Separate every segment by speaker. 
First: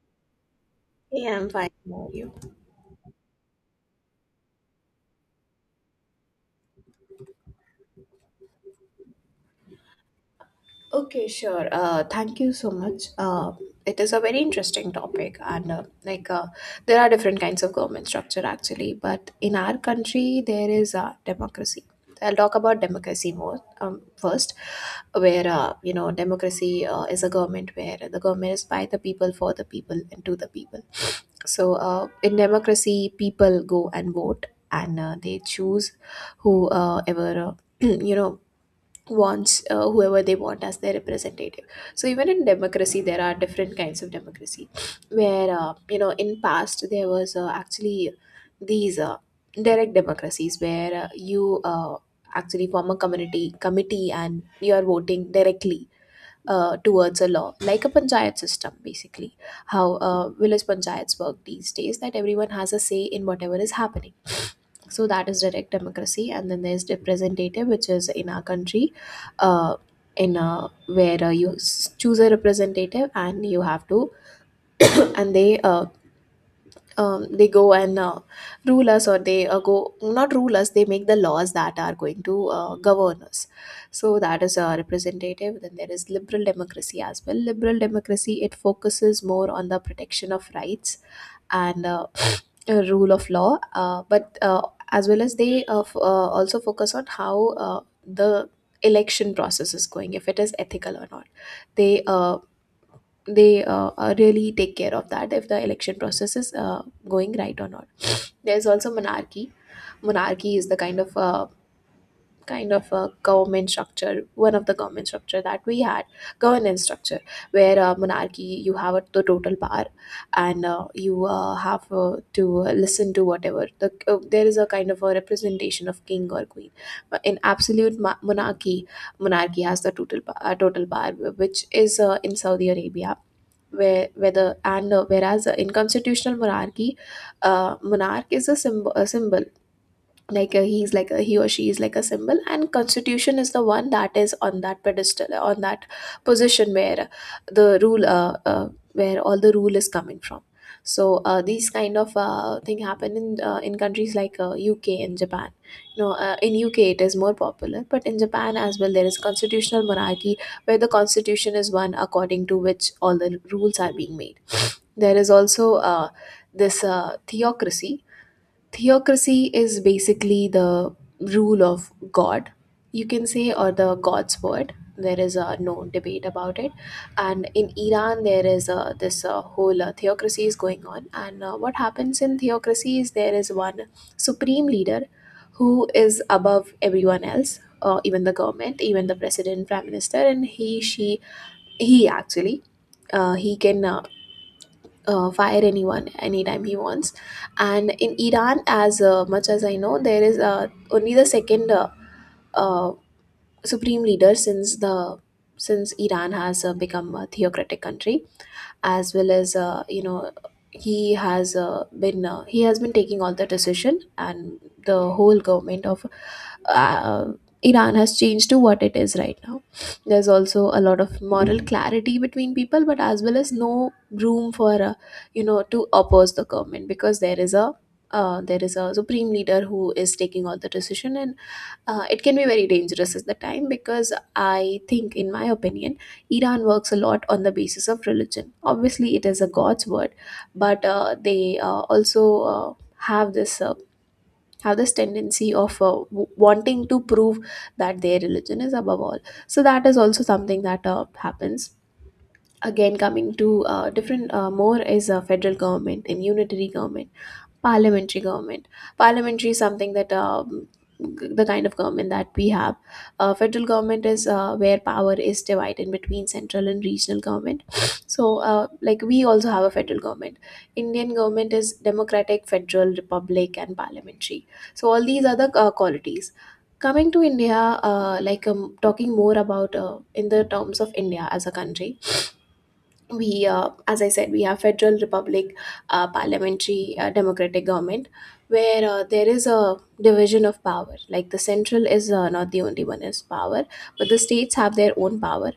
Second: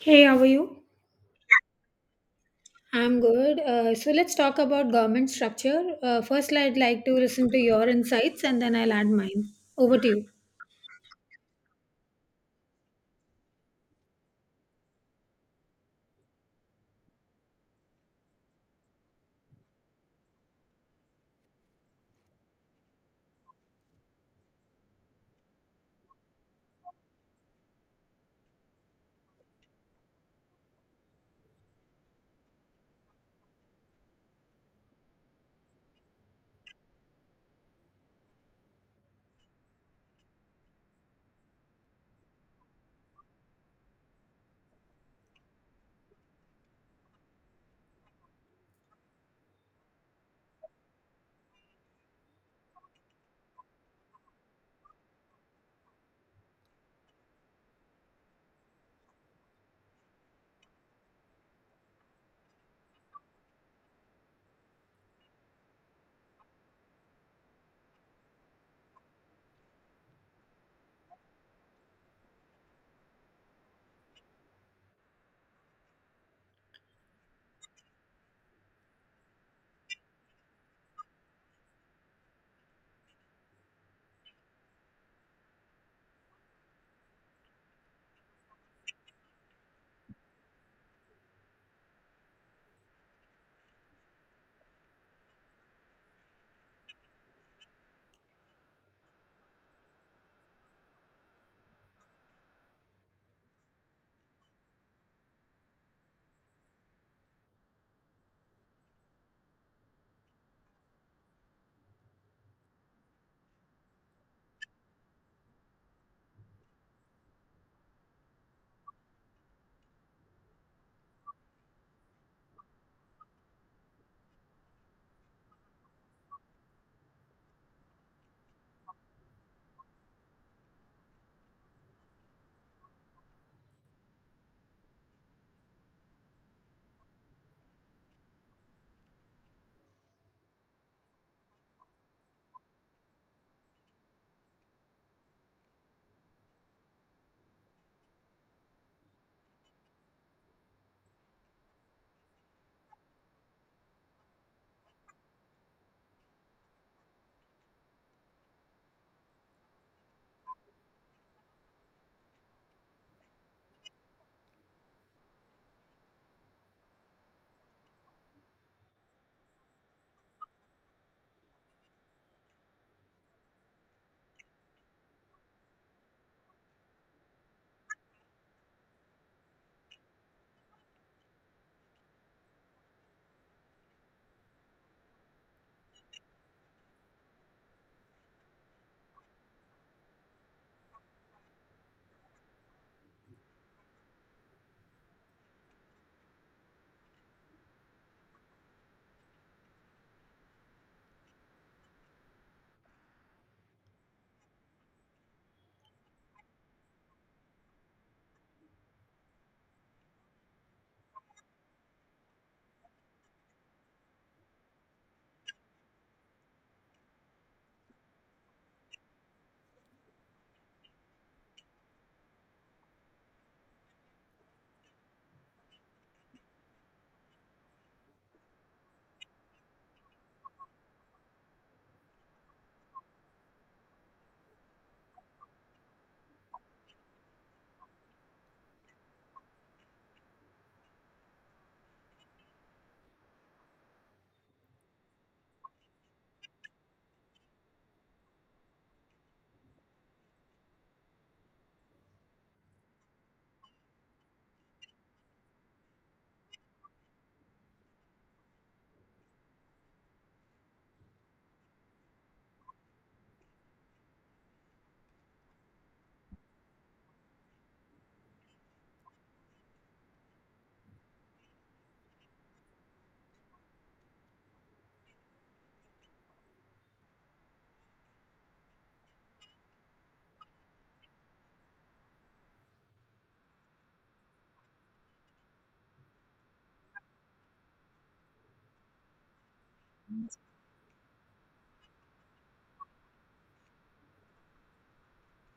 Speaker 1: Hey, how are you?
Speaker 2: Yeah, I'm fine. How are you?
Speaker 1: I'm good. So let's talk about government structure. First, I'd like to listen to your insights and then I'll add mine. Over to you.
Speaker 2: Okay, sure. Thank you so much. It is a very interesting topic, and there are different kinds of government structure actually, but in our country there is democracy. I'll talk about democracy more first, where you know, democracy is a government where the government is by the people, for the people, and to the people. So in democracy, people go and vote, and they choose whoever ever you know, wants whoever they want as their representative. So even in democracy there are different kinds of democracy, where you know, in past there was actually these direct democracies, where you actually form a community committee and you are voting directly towards a law, like a panchayat system, basically how village panchayats work these days, that everyone has a say in whatever is happening. So that is direct democracy, and then there's representative, which is in our country. uh, in a, where you choose a representative and you have to and they go and rule us, or they go, not rule us, they make the laws that are going to govern us. So that is a representative. Then there is liberal democracy as well. Liberal democracy, it focuses more on the protection of rights and rule of law, but as well as also focus on how the election process is going, if it is ethical or not. They uh, they Really take care of that, if the election process is going right or not. There is also monarchy. Monarchy is the kind of a government structure, one of the government structure that we had, governance structure, where monarchy, you have a, the total power, and you have to listen to whatever the there is a kind of a representation of king or queen. But in absolute monarchy, monarchy has the total total power, which is in Saudi Arabia, where whether and whereas in constitutional monarchy, monarch is a symbol, a symbol, like he's like a, he or she is like a symbol, and constitution is the one that is on that pedestal, on that position, where the rule where all the rule is coming from. So these kind of thing happen in countries like UK and Japan. You know, in UK it is more popular, but in Japan as well there is constitutional monarchy, where the constitution is one according to which all the rules are being made. There is also this theocracy. Theocracy is basically the rule of god, you can say, or the god's word, there is no debate about it. And in Iran there is this whole theocracy is going on, and what happens in theocracy is there is one supreme leader who is above everyone else, even the government, even the president, prime minister. And he, she, he actually he can fire anyone, anytime he wants. And in Iran, as much as I know, there is only the second uh, supreme leader since the, since Iran has become a theocratic country. As well as you know, he has been taking all the decision, and the whole government of uh, Iran has changed to what it is right now. There's also a lot of moral clarity between people, but as well as no room for you know, to oppose the government, because there is a supreme leader who is taking all the decision, and it can be very dangerous at the time, because I think, in my opinion, Iran works a lot on the basis of religion. Obviously, it is a God's word, but they also have this uh, have this tendency of wanting to prove that their religion is above all. So that is also something that happens. Again, coming to different more is a federal government and unitary government, parliamentary government. Parliamentary is something that the kind of government that we have. Federal government is where power is divided between central and regional government. So like, we also have a federal government. Indian government is democratic federal republic and parliamentary, so all these other qualities. Coming to India, talking more about in the terms of India as a country, we as I said, we have federal republic, parliamentary democratic government, where there is a division of power, like the central is not the only one is power, but the states have their own power.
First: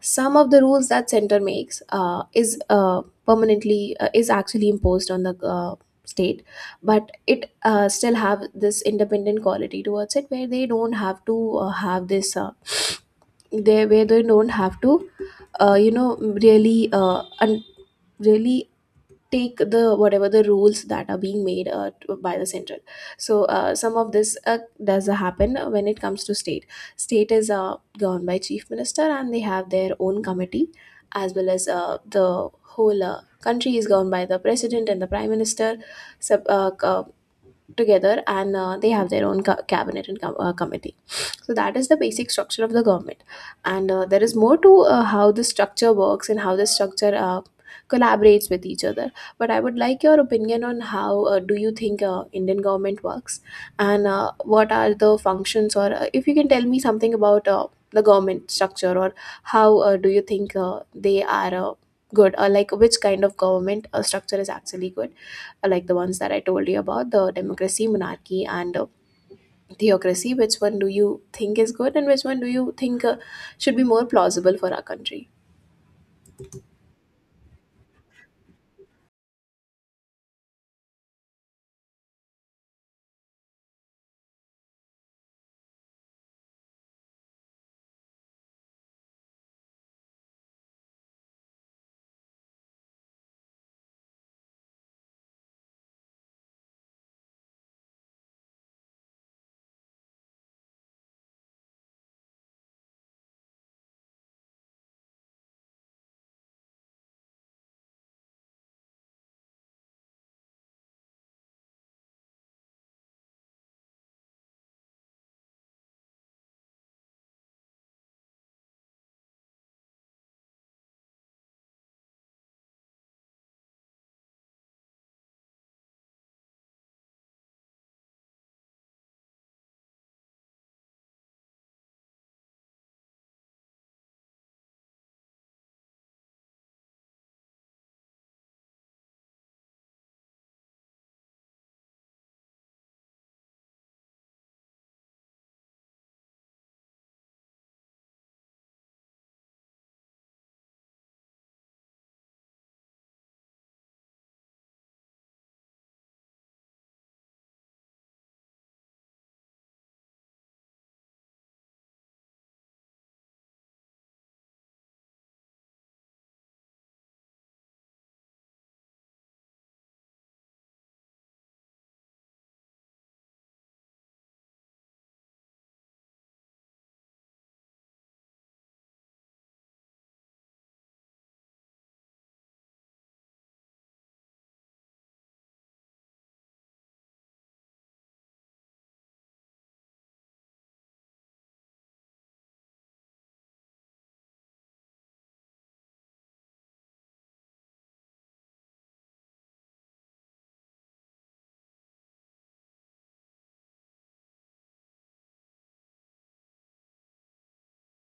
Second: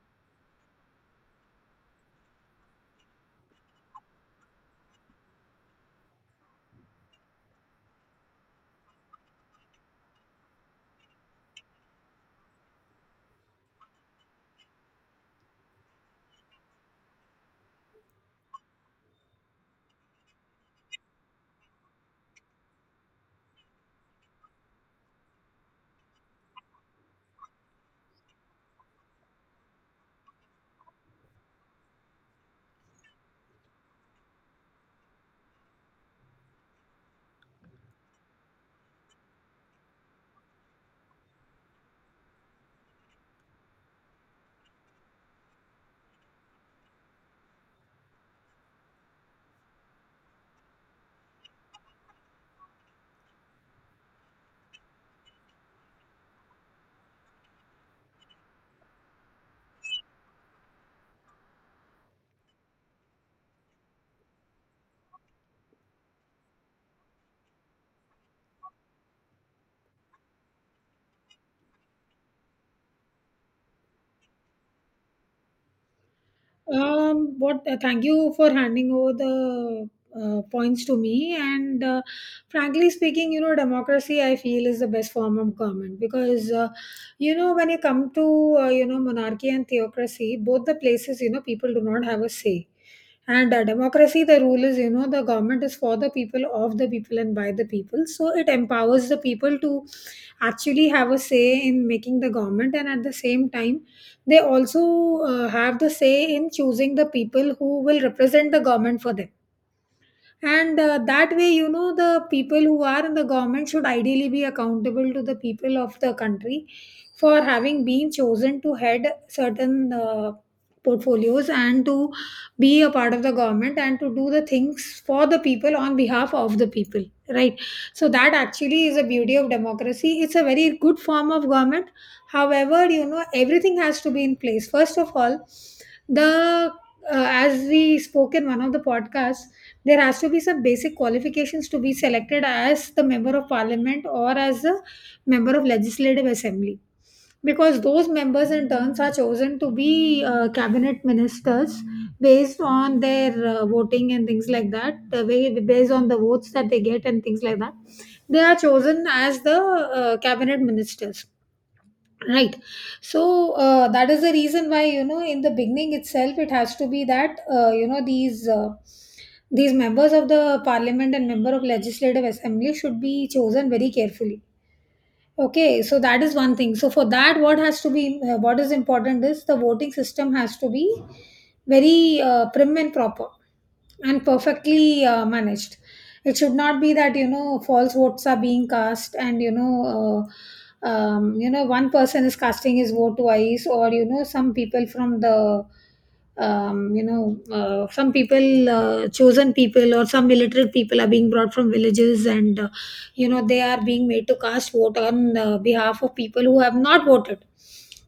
Speaker 2: Some of the rules that center makes is permanently is actually imposed on the state, but it still have this independent quality towards it, where they don't have to have this they where they don't have to you know, really take the whatever the rules that are being made by the central. So some of this does happen when it comes to state. State is governed by chief minister and they have their own committee, as well as the whole country is governed by the president and the prime minister, sub, uh, co- together, and they have their own cabinet and committee. So that is the basic structure of the government, and there is more to how the structure works and how the structure collaborates with each other. But I would like your opinion on how do you think Indian government works, and what are the functions, or if you can tell me something about the government structure, or how do you think they are good, or like which kind of government structure is actually good, like the ones that I told you about: the democracy, monarchy, and theocracy. Which one do you think is good, and which one do you think should be more plausible for our country?
Speaker 1: What? Thank you for handing over the points to me. And frankly speaking, you know, democracy I feel is the best form of government because you know, when you come to you know, monarchy and theocracy, both the places, you know, people do not have a say. And democracy, the rule is, you know, the government is for the people, of the people, and by the people, so it empowers the people to actually have a say in making the government, and at the same time they also have the say in choosing the people who will represent the government for them. And that way, you know, the people who are in the government should ideally be accountable to the people of the country for having been chosen to head certain portfolios, and to be a part of the government, and to do the things for the people on behalf of the people, right? So that actually is a beauty of democracy. It's a very good form of government. However, you know, everything has to be in place. First of all, the as we spoke in one of the podcasts, there has to be some basic qualifications to be selected as the member of parliament or as a member of legislative assembly, because those members in turns are chosen to be cabinet ministers based on their voting and things like that, the way, based on the votes that they get and things like that, they are chosen as the cabinet ministers, right? So that is the reason why, you know, in the beginning itself it has to be that you know, these members of the parliament and member of legislative assembly should be chosen very carefully. Okay, so that is one thing. So for that, what has to be what is important is the voting system has to be very prim and proper and perfectly managed. It should not be that, you know, false votes are being cast, and you know, you know, one person is casting his vote twice, or you know, some people from the you know, some people, chosen people or some illiterate people, are being brought from villages and you know, they are being made to cast vote on behalf of people who have not voted.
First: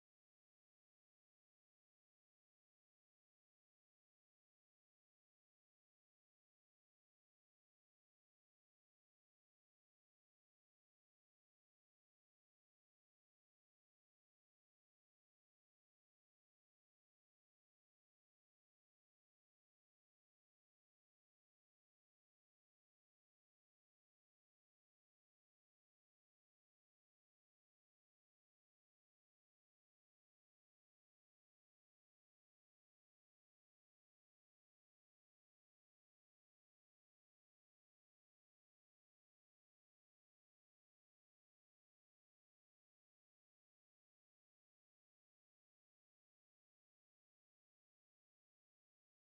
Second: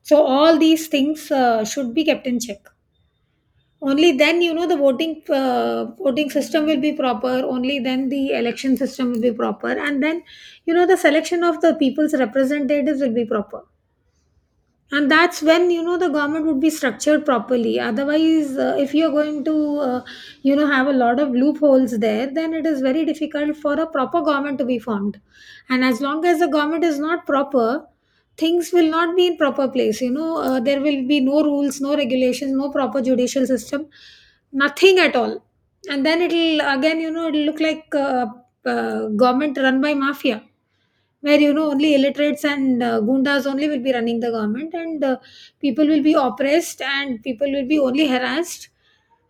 Speaker 1: So all these things should be kept in check. Only then, you know, the voting system will be proper. Only then the election system will be proper, and then, you know, the selection of the people's representatives will be proper, and that's when, you know, the government would be structured properly. Otherwise, if you're going to uh, you know, have a lot of loopholes there, then it is very difficult for a proper government to be formed. And as long as the government is not proper, things will not be in proper place. You know, there will be no rules, no regulations, no proper judicial system, nothing at all. And then it'll again, you know, it'll look like government run by mafia, where you know only illiterates and gundas only will be running the government, and people will be oppressed and people will be only harassed.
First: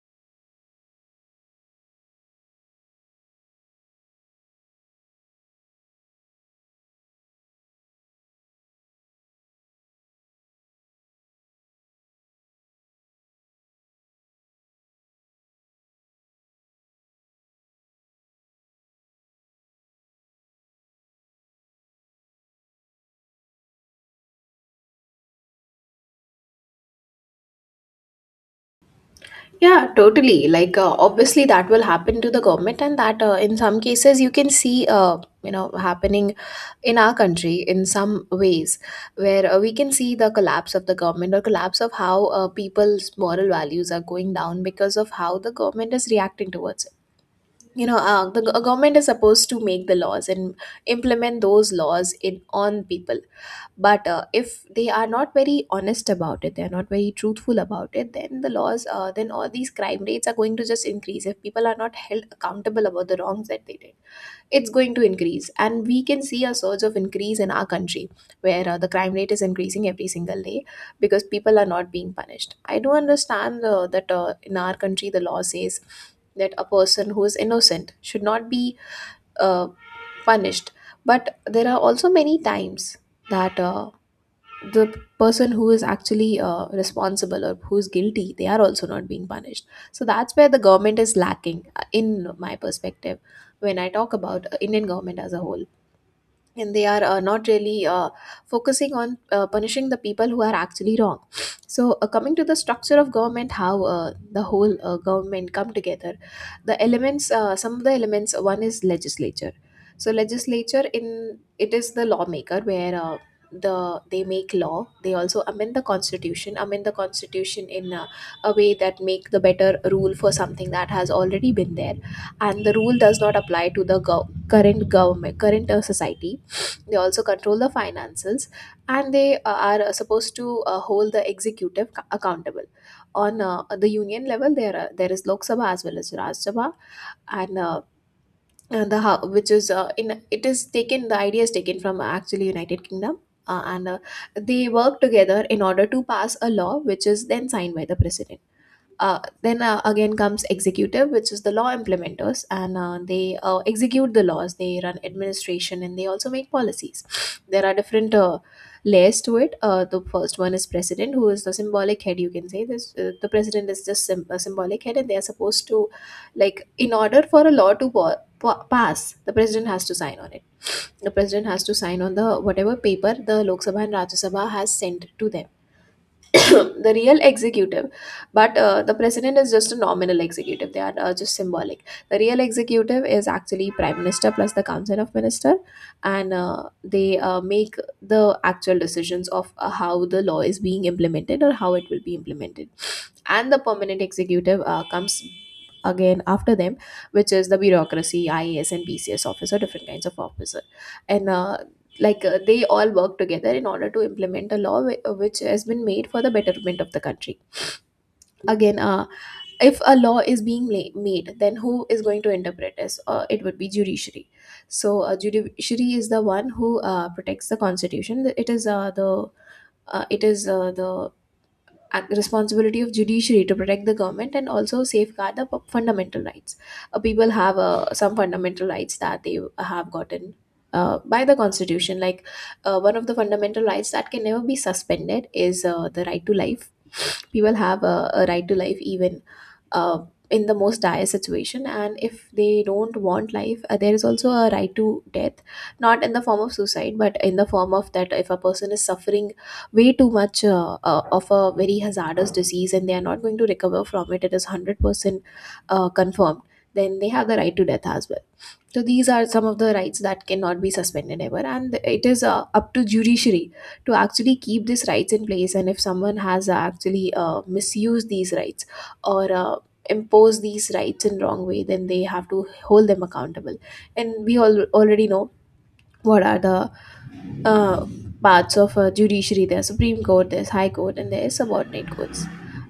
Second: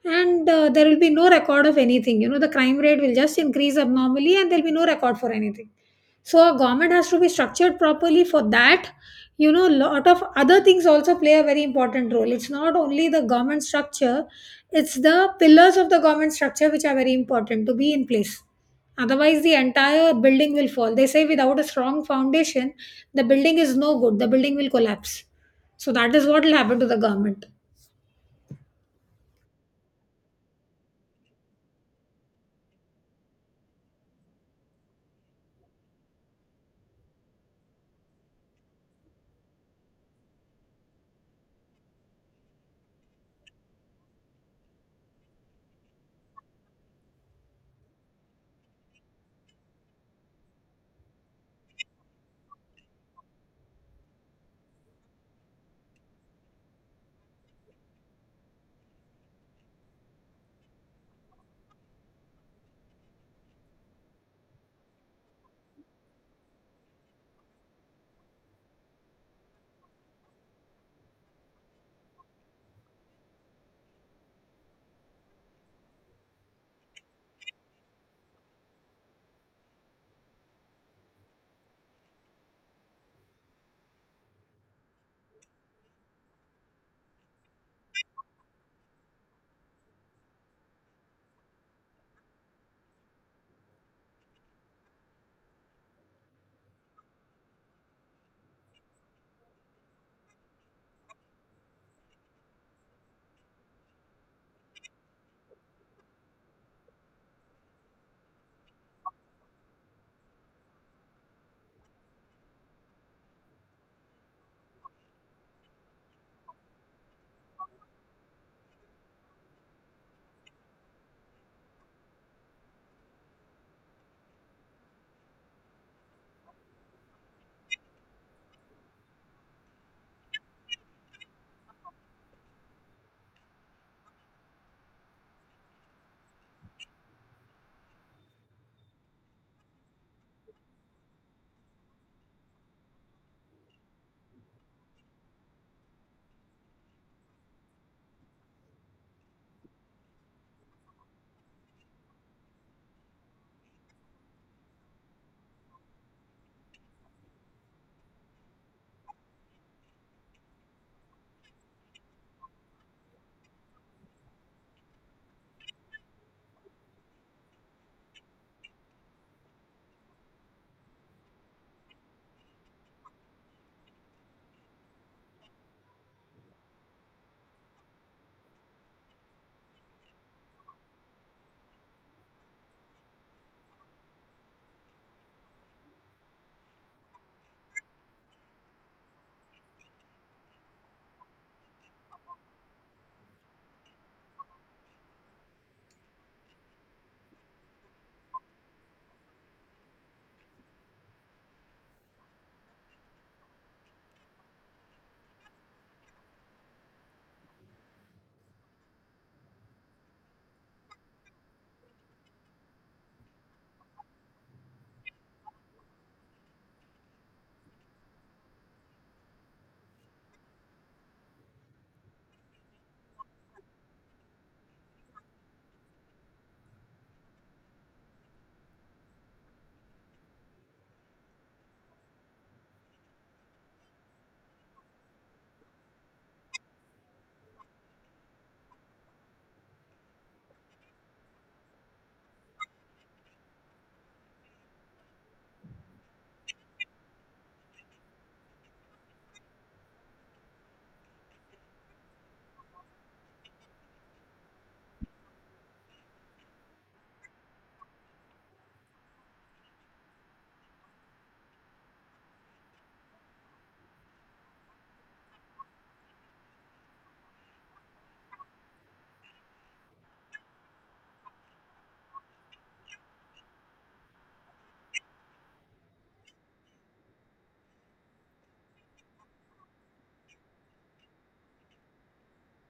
Speaker 1: And there will be no record of anything. You know, the crime rate will just increase abnormally, and there will be no record for anything. So a government has to be structured properly. For that, you know, lot of other things also play a very important role. It's not only the government structure, it's the pillars of the government structure which are very important to be in place. Otherwise the entire building will fall. They say without a strong foundation, the building is no good, the building will collapse. So that is what will happen to the government.
Speaker 2: Yeah, totally, like obviously that will happen to the government, and that in some cases you can see you know, happening in our country in some ways, where we can see the collapse of the government or collapse of how people's moral values are going down because of how the government is reacting towards it. You know, government is supposed to make the laws and implement those laws in on people. But if they are not very honest about it, they are not very truthful about it, then the laws then all these crime rates are going to just increase. If people are not held accountable about the wrongs that they did, it's going to increase, and we can see a surge of increase in our country, where the crime rate is increasing every single day, because people are not being punished. I do understand that in our country the law says that a person who is innocent should not be uh, punished. But there are also many times that the person who is actually responsible or who is guilty, they are also not being punished. So that's where the government is lacking, in my perspective, when I talk about Indian government as a whole, and they are not really focusing on punishing the people who are actually wrong. So coming to the structure of government, how the whole government come together, the elements, some of the elements: one is legislature. So legislature, in it, is the lawmaker, where the they make law, they also amend the constitution, amend the constitution in a way that make the better rule for something that has already been there and the rule does not apply to the current government, current society. They also control the finances, and they are supposed to hold the executive accountable. On the union level, there is Lok Sabha as well as Raj Sabha, and uh, and the which is in it is taken, the idea is taken from actually United Kingdom. And They work together in order to pass a law, which is then signed by the president. Then Again comes executive, which is the law implementers, and they execute the laws, they run Administration, and they also make policies. There are different layers to it. The first one is president, who is the symbolic head, you can say this. The president is just a symbolic head, and they are supposed to, like, in order for a law to pass, the president has to sign on it. The president has to sign on the whatever paper the Lok Sabha and Rajya Sabha has sent to them. The real executive, but the president is just a nominal executive, they are just symbolic. The real executive is actually prime minister plus the council of minister, and they make the actual decisions of how the law is being implemented or how it will be implemented. And the permanent executive comes again after them, which is the bureaucracy, IAS and BCS officer, different kinds of officer. And they all work together in order to implement a law which has been made for the betterment of the country. Again If a law is being made, then who is going to interpret this? It would be judiciary. So judiciary is the one who protects the constitution. It is the it is the ac- responsibility of judiciary to protect the government and also safeguard the fundamental rights. People have some fundamental rights that they have gotten by the constitution. Like, one of the fundamental rights that can never be suspended is the right to life. People have a right to life, even uh, in the most dire situation, and if they don't want life, there is also a right to death, not in the form of suicide, but in the form of that if a person is suffering way too much of a very hazardous disease, and they are not going to recover from it, it is 100% confirmed, then they have the right to death as well. So these are some of the rights that cannot be suspended ever, and it is up to judiciary to actually keep these rights in place, and if someone has actually misused these rights, or impose these rights in wrong way, then they have to hold them accountable. And we all already know what are the uh, parts of judiciary. There's supreme court, there's high court, and there's subordinate courts.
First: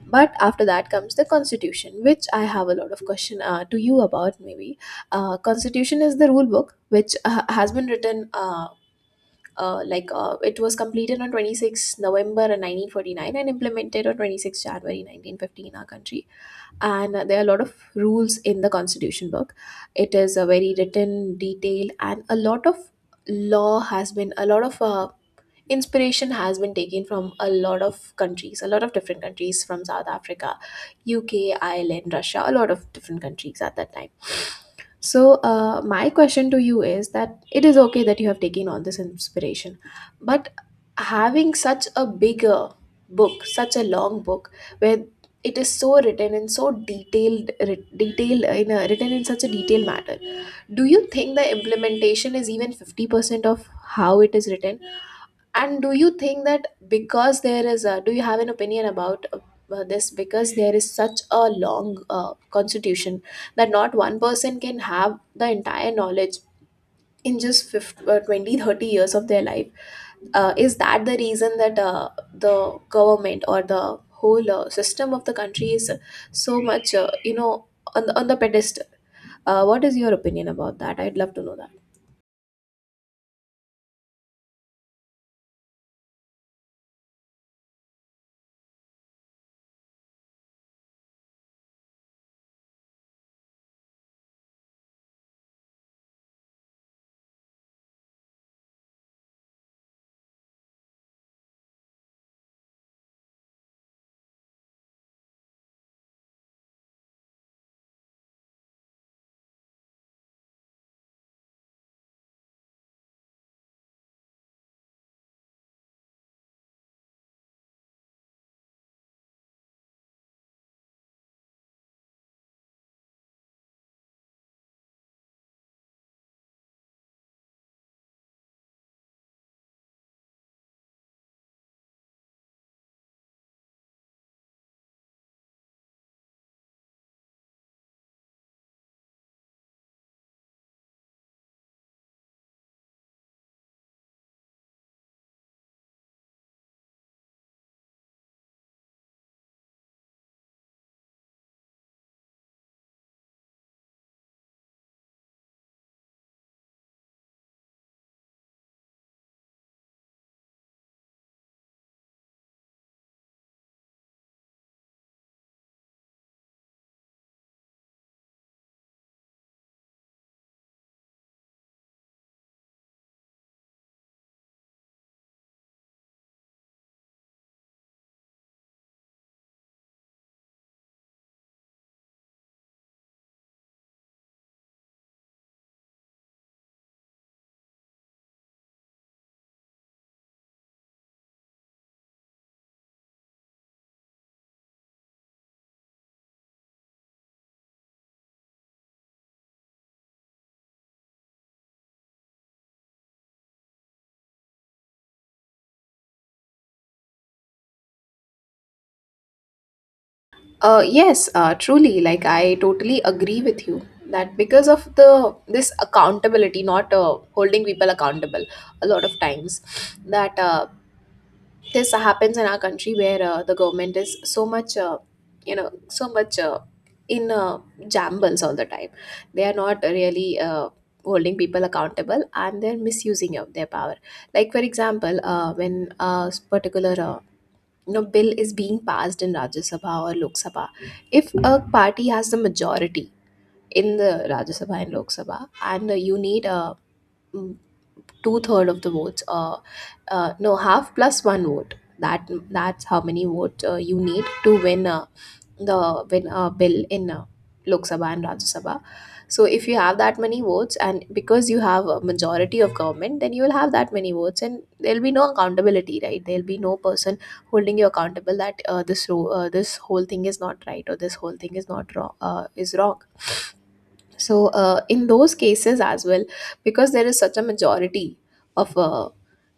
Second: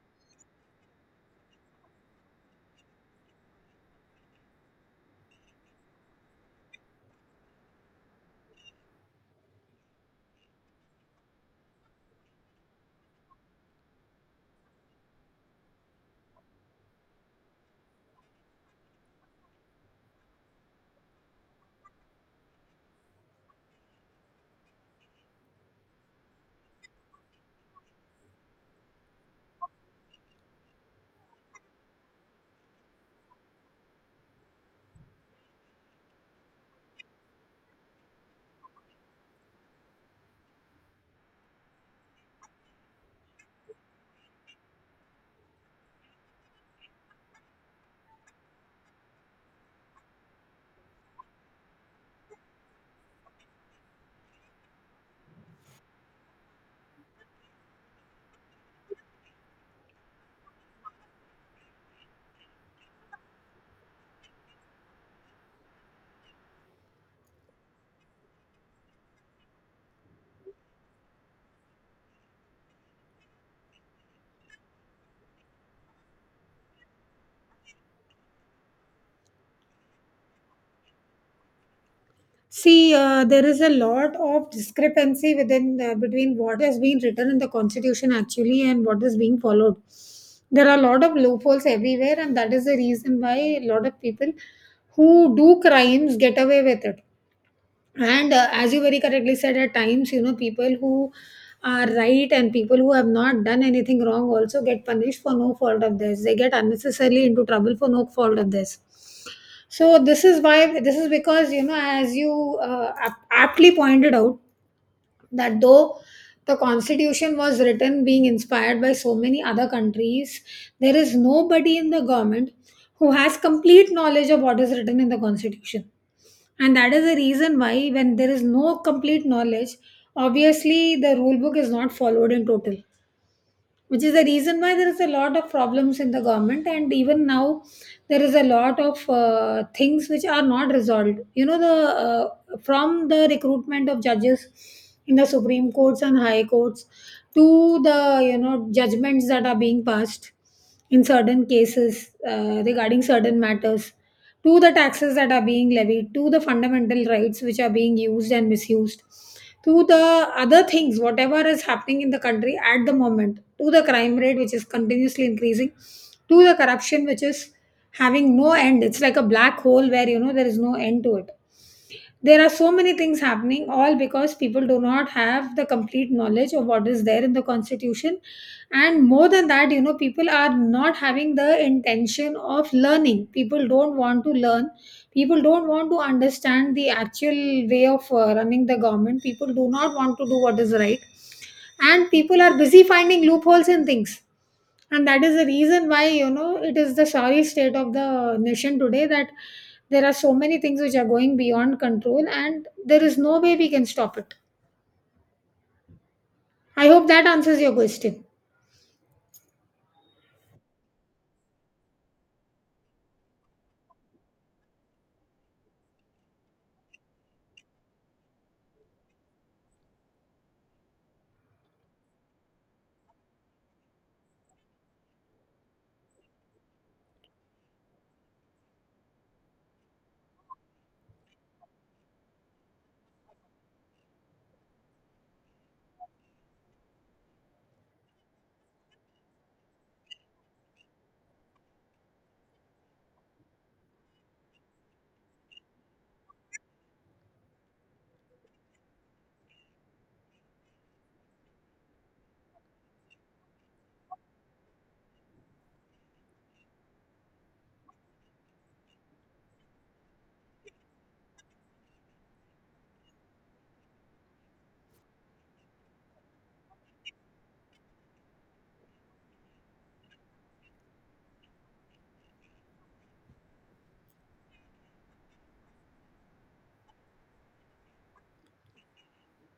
Speaker 2: But after that comes the constitution, which I have a lot of question to you about. Maybe constitution is the rule book which has been written, like, it was completed on 26th november 1949 and implemented on 26th january 1950 in our country. And there are a lot of rules in the constitution book. It is a very written detailed, and a lot of law has been, a lot of inspiration has been taken from a lot of countries, a lot of different countries, from South Africa, UK, Ireland, Russia, a lot of different countries at that time. So my question to you is that, it is okay that you have taken all this inspiration, but having such a bigger book, such a long book, where it is so written and so detailed, detailed in written in such a detailed manner, do you think the implementation is even 50% of how it is written? And do you think that, because there is do you have an opinion about this? Because there is such a long constitution that not one person can have the entire knowledge in just 50, 20, 30 years of their life. Is that the reason that the government or the whole system of the country is so much, you know, on the pedestal? What is your opinion about that? I'd love to know that.
Speaker 1: See, there is a lot of discrepancy within, between what has been written in the constitution actually and what is being followed. There are a lot of loopholes everywhere, and that is the reason why a lot of people who do crimes get away with it. And as you very correctly said, at times, you know, people who are right and people who have not done anything wrong also get punished for no fault of theirs. They get unnecessarily into trouble for no fault of theirs. So this is why, this is because, you know, as you aptly pointed out that, though the constitution was written being inspired by so many other countries, there is nobody in the government who has complete knowledge of what is written in the constitution. And that is the reason why, when there is no complete knowledge, obviously the rule book is not followed in total, which is the reason why there is a lot of problems in the government. And even now there is a lot of things which are not resolved. You know, the from the recruitment of judges in the supreme courts and high courts, to the, you know, judgments that are being passed in certain cases, regarding certain matters, to the taxes that are being levied, to the fundamental rights which are being used and misused, to the other things, whatever is happening in the country at the moment, to the crime rate which is continuously increasing, to the corruption which is having no end. It's like a black hole where, you know, there is no end to it. There are so many things happening, all because people do not have the complete knowledge of what is there in the constitution. And more than that, you know, people are not having the intention of learning. People don't want to learn, people don't want to understand the actual way of running the government. People do not want to do what is right, and people are busy finding loopholes in things. And that is the reason why, you know, it is the sorry state of the nation today, that there are so many things which are going beyond control and there is no way we can stop it. I hope that answers your question.
Speaker 2: Yes, truly. Like, I totally agree with you that, because of the this accountability, not holding people accountable, a lot of times, that this happens in our country, where the government is so much, you know, so much in jambles all the time. They are not really. Holding people accountable, and they're misusing of their power, like for example, when a particular no bill is being passed in Rajya Sabha or Lok Sabha, if a party has the majority in the Rajya Sabha and Lok Sabha, and you need a, mm, two third of the votes. No, half plus one vote. That's how many votes you need to win the win a bill in Lok Sabha and Rajya Sabha. So if you have that many votes, and because you have a majority of government, then you will have that many votes, and there'll be no accountability, right? There'll be no person holding you accountable that this whole thing is not right, or this whole thing is not wrong is wrong. So, in those cases as well, because there is such a majority of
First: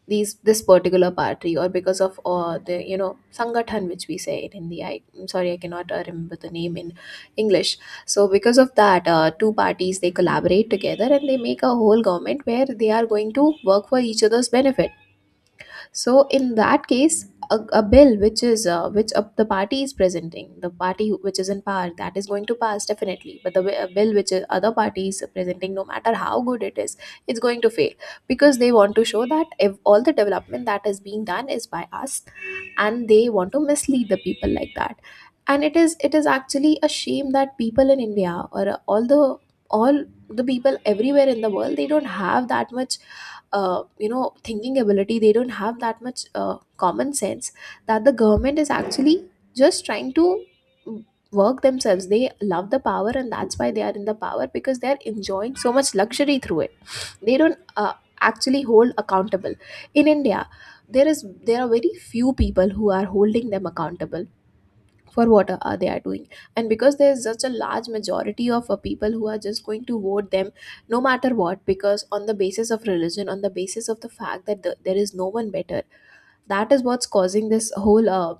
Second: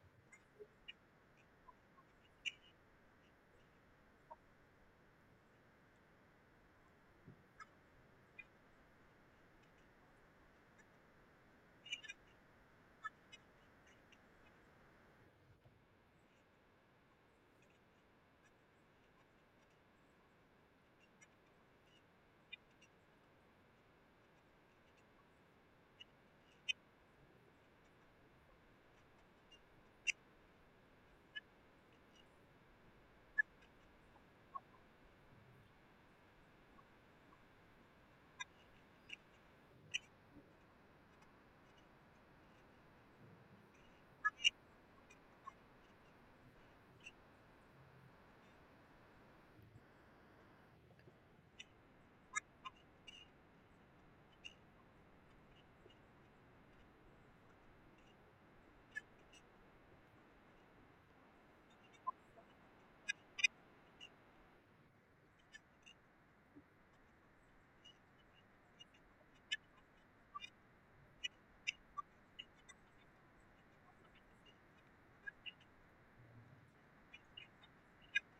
Speaker 2: these this particular party, or because of the, you know, sangathan, which we say it in the, I'm sorry, I cannot remember the name in English. So, because of that, two parties, they collaborate together and they make a whole government where they are going to work for each other's benefit. So in that case, a bill which is which the party is presenting, the party which is in power, that is going to pass definitely. But the bill which other parties are presenting, no matter how good it is, it's going to fail, because they want to show that if all the development that is being done is by us, and they want to mislead the people like that. And it is actually a shame that people in India, or all the, all the people everywhere in the world, they don't have that much, you know, thinking ability. They don't have that much common sense that the government is actually just trying to work themselves. They love the power, and that's why they are in the power, because they're enjoying so much luxury through it. They don't actually hold accountable. In India, there are very few people who are holding them accountable for what are they are doing. And because there is such a large majority of people who are just going to vote them no matter what, because on the basis of religion, on the basis of the fact that there is no one better, that is what's causing this whole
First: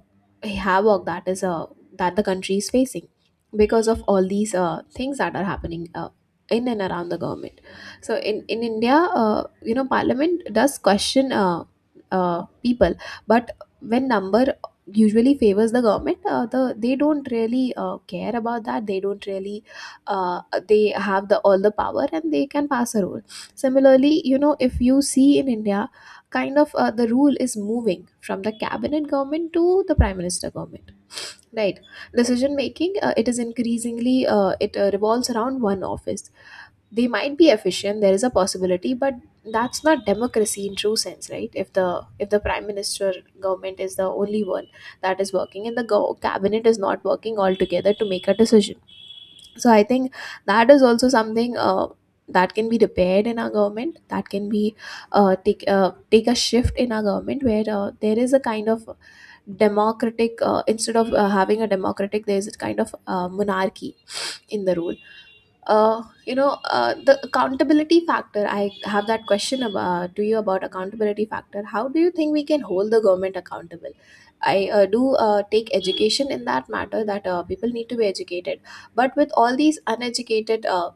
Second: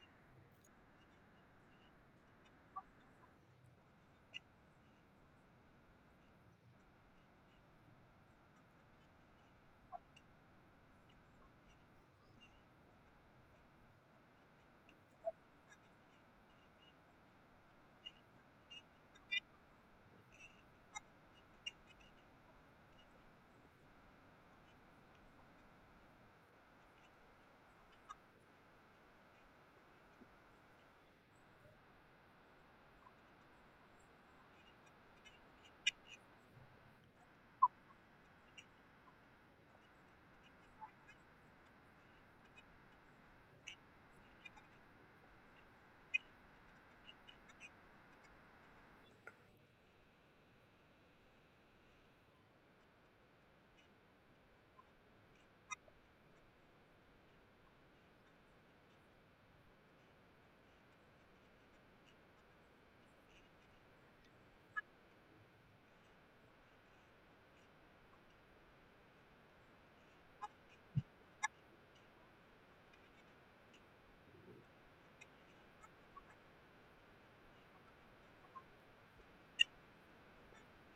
Speaker 2: havoc that is that the country is facing because of all these things that are happening in and around the government. So in India, you know, parliament does question people, but when number usually favors the government, they don't really care about that. They don't really, uh, they have the all the power and they can pass a rule. Similarly, you know, if you see in India, kind of the rule is moving from the cabinet government to the prime minister government, right? Decision making, it is increasingly it revolves around one office. They might be efficient, there is a possibility, but that's not democracy in true sense, right? If the, if the prime minister government is the only one that is working, and the cabinet is not working altogether to make a decision. So I think that is also something that can be repaired in our government. That can be, take a shift in our government where there is a kind of democratic, instead of having a democratic, there is a kind of monarchy in the rule. You know, the accountability factor, I have that question about, to you about accountability factor. How do you think we can hold the government accountable? I do take education in that matter, that people need to be educated. But with all these uneducated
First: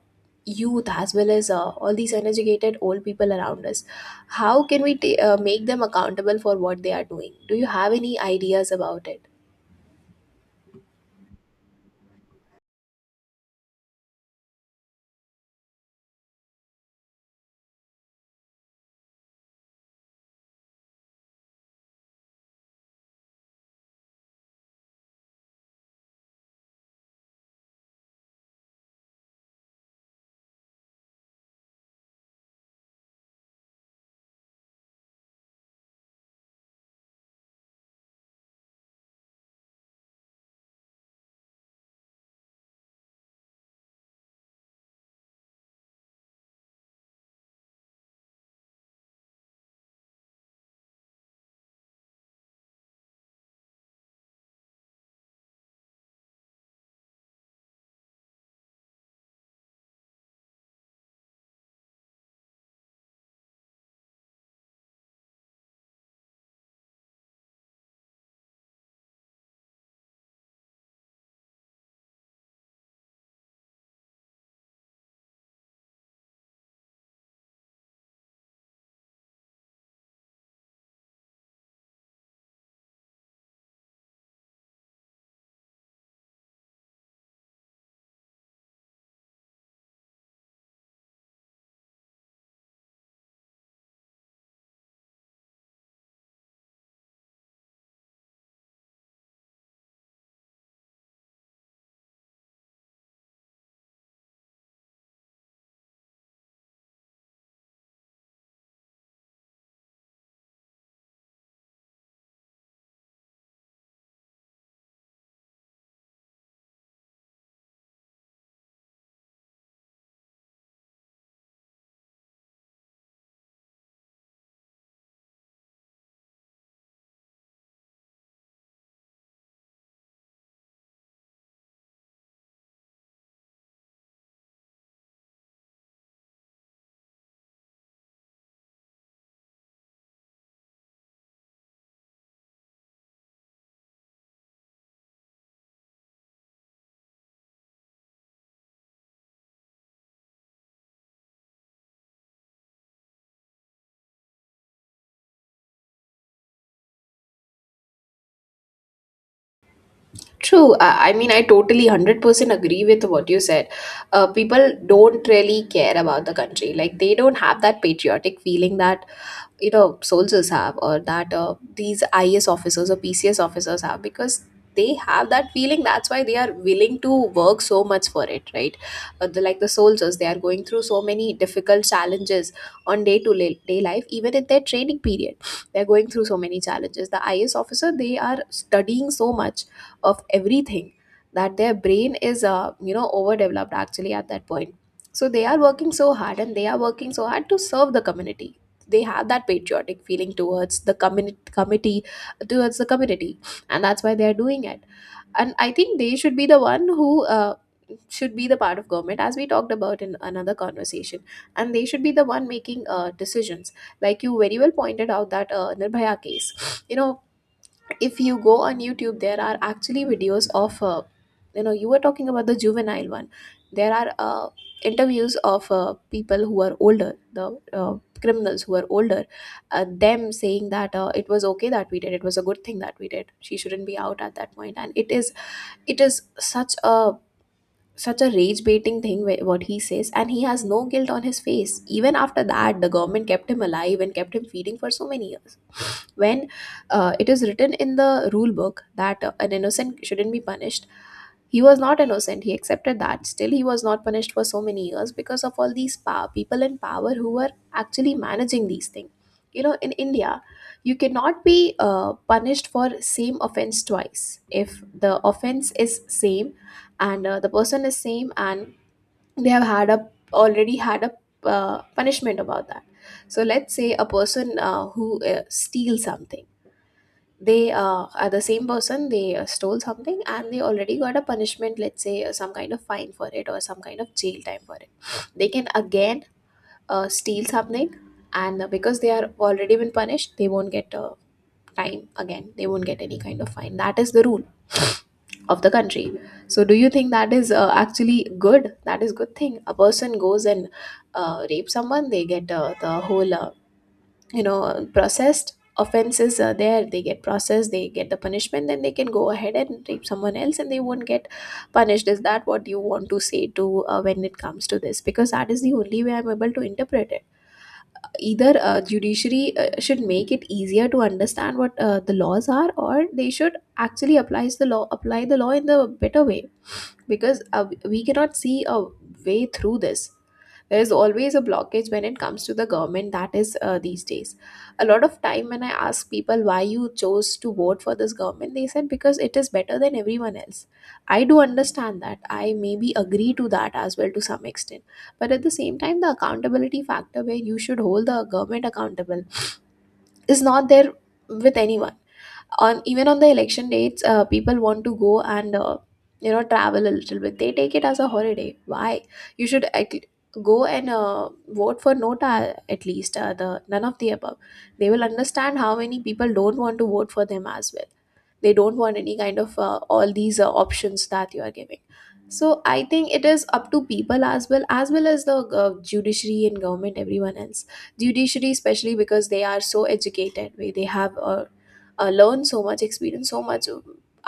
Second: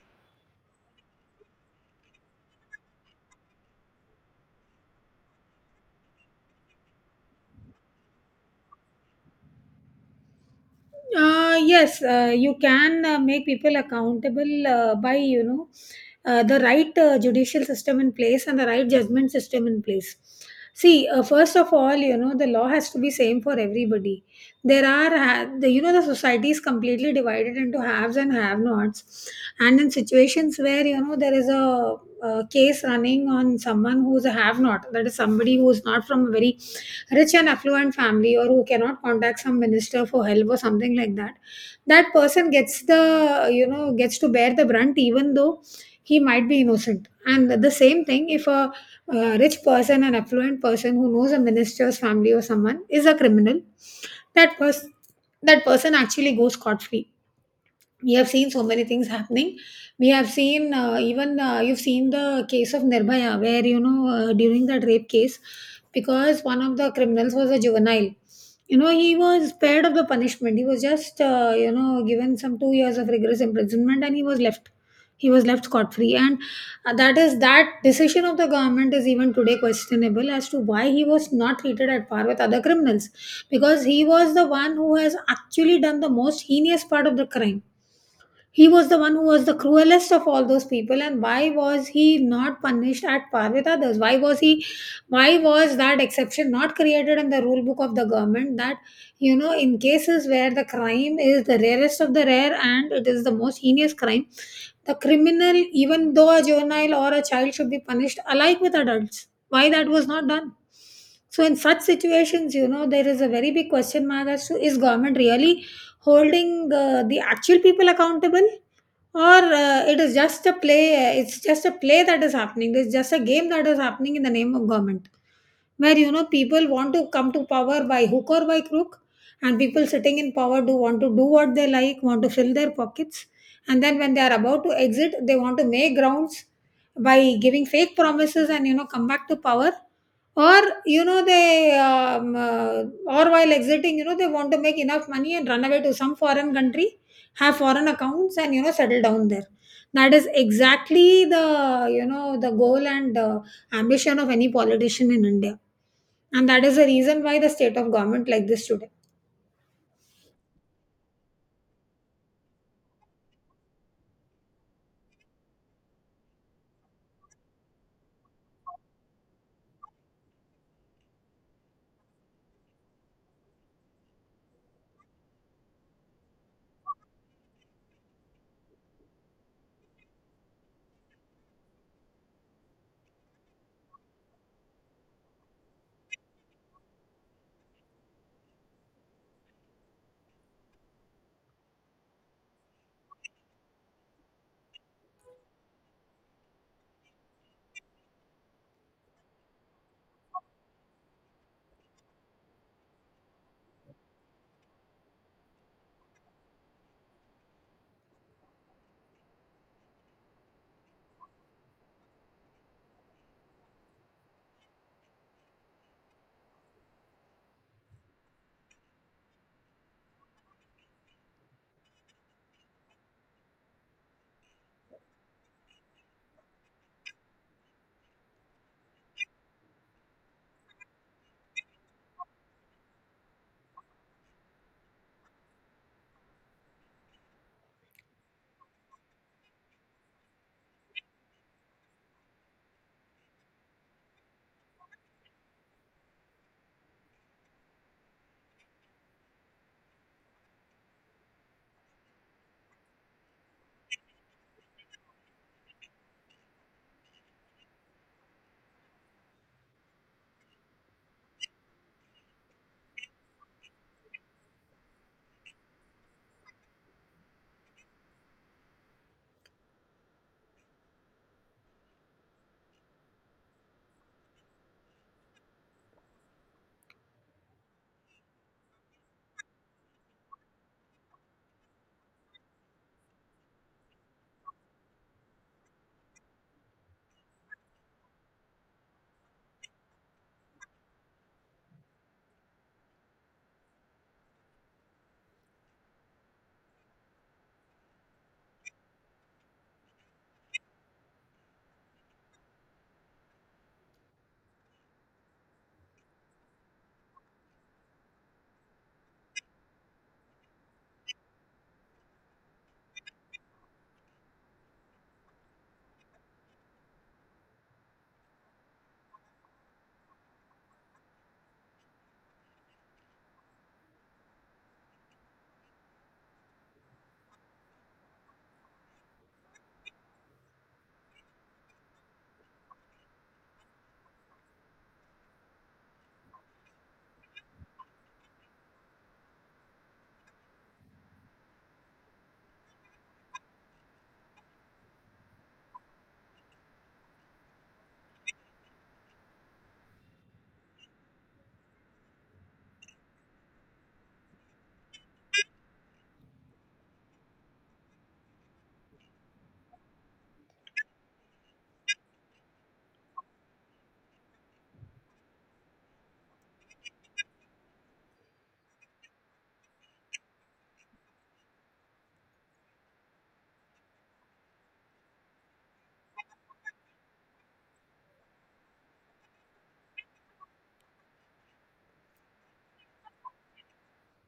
Speaker 2: youth, as well as all these uneducated old people around us, how can we make them accountable for what they are doing? Do you have any ideas about it?
Speaker 1: Yes, you can make people accountable by, you know, the right judicial system in place and the right judgment system in place. See, first of all, you know, the law has to be same for everybody. There are the, you know, the society is completely divided into haves and have-nots, and in situations where, you know, there is a case running on someone who's a have-not, that is somebody who is not from a very rich and affluent family or who cannot contact some minister for help or something like that, that person gets the, you know, gets to bear the brunt, even though he might be innocent. And the same thing, if a, uh, rich person, an affluent person who knows a minister's family or someone, is a criminal, that person that person actually goes scot free. We have seen so many things happening. We have seen even you've seen the case of Nirbhaya, where, you know, during that rape case, because one of the criminals was a juvenile, you know, he was spared of the punishment. He was just you know, given some 2 years of rigorous imprisonment, and he was left. He was left scot free. And that is, that decision of the government is even today questionable as to why he was not treated at par with other criminals, because he was the one who has actually done the most heinous part of the crime. He was the one who was the cruelest of all those people, and why was he not punished at par with others? Why was that exception not created in the rule book of the government, that, you know, in cases where the crime is the rarest of the rare and it is the most heinous crime, the criminal, even though a juvenile or a child, should be punished alike with adults. Why that was not done? So in such situations, you know, there is a very big question mark as to is government really holding the actual people accountable or it is just a play, that is happening, it's just a game that is happening in the name of government, where you know people want to come to power by hook or by crook, and people sitting in power do want to do what they like, want to fill their pockets. And then when they are about to exit, they want to make grounds by giving fake promises and you know come back to power, or you know they um, uh, or while exiting you know they want to make enough money and run away to some foreign country, have foreign accounts and you know settle down there. That is exactly the you know the goal and ambition of any politician in India, and that is the reason why the state of government like this today.
Speaker 2: True. I mean, I totally 100% agree with what you said. People don't really care about the country. Like, they don't have that patriotic feeling that soldiers have, or that these IS officers or PCS officers have, because they have that feeling. That's why they are willing to work so much for it, right? Like the soldiers, they are going through so many difficult challenges on day life, even in their training period. They're going through so many challenges. The IS officer, they are studying so much of everything that their brain is overdeveloped, actually, at that point. So they are working so hard, and they are working so hard to serve the community. They have that patriotic feeling towards the committee, towards the community, and that's why they are doing it. And I think they should be the one who should be the part of government, as we talked about in another conversation. And they should be the one making decisions. Like you very well pointed out, that Nirbhaya case, you know. If you go on YouTube, there are actually videos of you were talking about the juvenile one. There are interviews of people who are older, the uh, criminals who are older, them saying that it was okay that we did, it was a good thing that we did, she shouldn't be out at that point. And it is, it is such a, such a rage baiting thing what he says, and he has no guilt on his face. Even after that, the government kept him alive and kept him feeding for so many years, when it is written in the rule book that an innocent shouldn't be punished. He was not innocent, he accepted that, still he was not punished for so many years because of all these power, people in power who were actually managing these things. You know, in India, you cannot be punished for same offense twice if the offense is same and the person is same, and they have had a, already had a punishment about that. So let's say a person who steals something, they are the same person, they stole something and they already got a punishment, let's say some kind of fine for it or some kind of jail time for it. They can again steal something, and because they are already been punished, they won't get time again, they won't get any kind of fine. That is the rule of the country. So do you think that is actually good, that is good thing, a person goes and rape someone, they get the whole you know processed offenses are there, they get processed, they get the punishment, then they can go ahead and rape someone else and they won't get punished? Is that what you want to say to when it comes to this? Because that is the only way I'm able to interpret it. Either judiciary should make it easier to understand what the laws are, or they should actually applies the law, apply the law in the better way. Because we cannot see a way through this. There is always a blockage when it comes to the government, that is these days. A lot of time when I ask people why you chose to vote for this government, they said because it is better than everyone else. I do understand that, I maybe agree to that as well to some extent, but at the same time, the accountability factor where you should hold the government accountable is not there with anyone. On, even on the election dates, people want to go and travel a little bit, they take it as a holiday. Why? You should at, go and vote for NOTA, at least, the none of the above. They will understand how many people don't want to vote for them as well. They don't want any kind of all these options that you are giving. So I think it is up to people as well, as well as the judiciary and government, everyone else. Judiciary especially, because they are so educated, where they have learned so much, experience so much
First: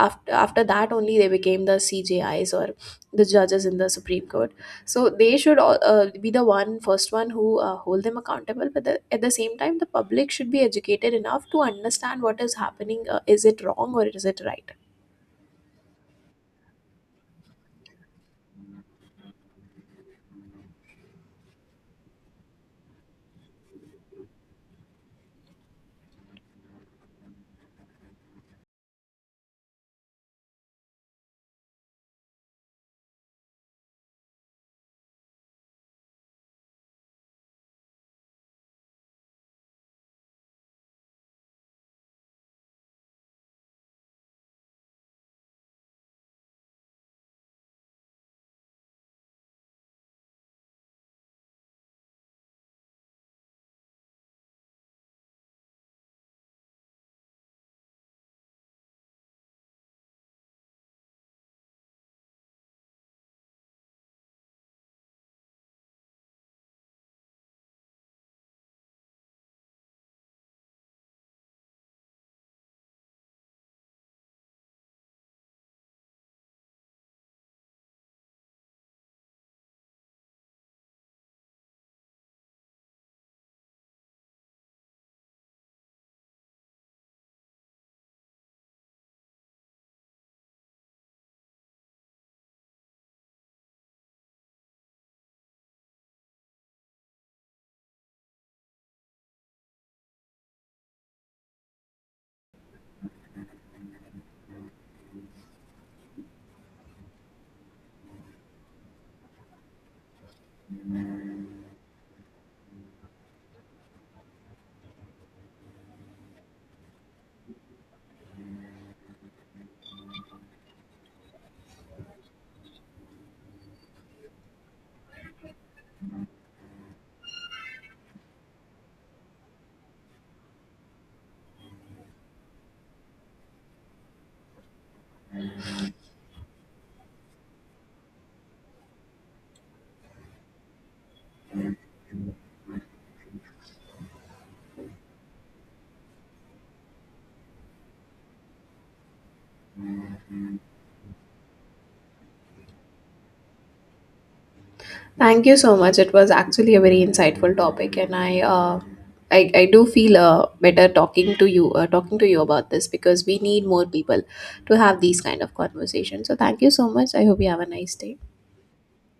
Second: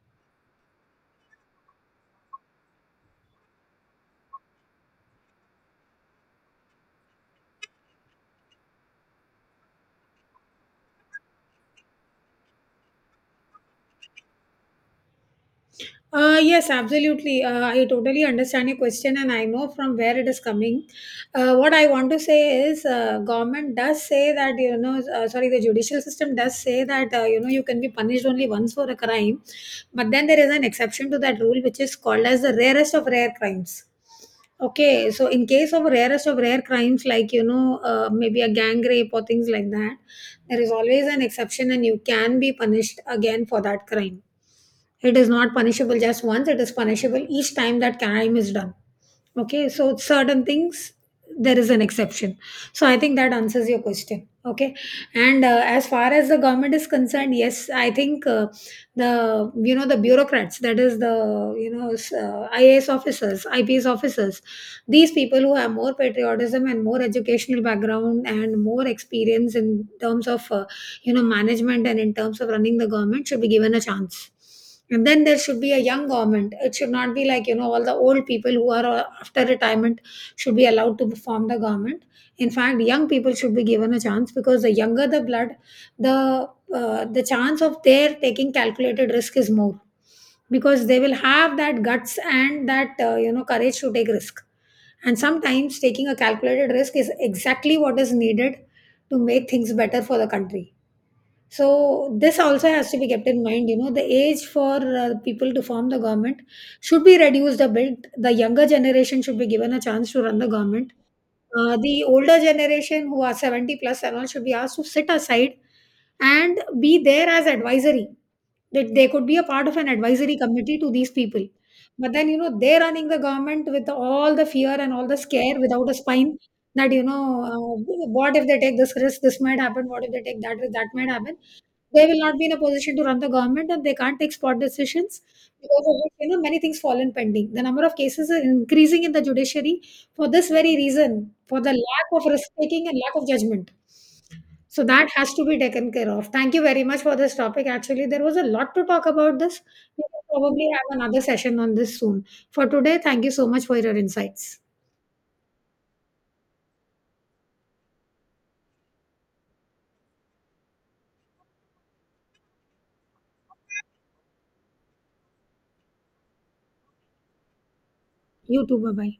Speaker 2: after, after that only they became the CJIs or the judges in the Supreme Court. So they should all, be the one, first one, who hold them accountable. But the, at the same time, the public should be educated enough to understand what is happening, is it wrong or is it right.
Speaker 1: Yes, absolutely. I totally understand your question, and I know from where it is coming. What I want to say is, government does say that you know, sorry, the judicial system does say that you know you can be punished only once for a crime, but then there is an exception to that rule, which is called as the rarest of rare crimes. Okay, so in case of rarest of rare crimes, like you know, maybe a gang rape or things like that, there is always an exception, and you can be punished again for that crime. It is not punishable just once, it is punishable each time that crime is done. Okay, so certain things there is an exception. So I think that answers your question. Okay, and as far as the government is concerned, yes, I think the you know the bureaucrats, that is the you know IAS officers, IPS officers, these people who have more patriotism and more educational background and more experience in terms of you know, management and in terms of running the government should be given a chance. And then there should be a young government. It should not be like, you know, all the old people who are after retirement should be allowed to form the government. In fact, young people should be given a chance because the younger the blood, the the chance of their taking calculated risk is more, because they will have that guts and that you know courage to take risk, and sometimes taking a calculated risk is exactly what is needed to make things better for the country. So this also has to be kept in mind. You know, the age for people to form the government should be reduced a bit. The younger generation should be given a chance to run the government. The older generation, who are 70 plus and all, should be asked to sit aside and be there as advisory. That they could be a part of an advisory committee to these people. But then you know they're running the government with all the fear and all the scare without a spine. That you know, what if they take this risk? This might happen. What if they take that risk? That might happen. They will not be in a position to run the government, and they can't take spot decisions, because of which, you know, many things fall in pending. The number of cases are increasing in the judiciary for this very reason, for the lack of risk taking and lack of judgment. So that has to be taken care of. Thank you very much for this topic. Actually, there was a lot to talk about this. We will probably have another session on this soon. For today, thank you so much for your insights.
Speaker 2: Thank you so much, it was actually a very insightful topic, and I do feel better talking to you about this, because we need more people to have these kind of conversations. So thank you so much, I hope you have a nice day.
Speaker 1: You too. Bye bye.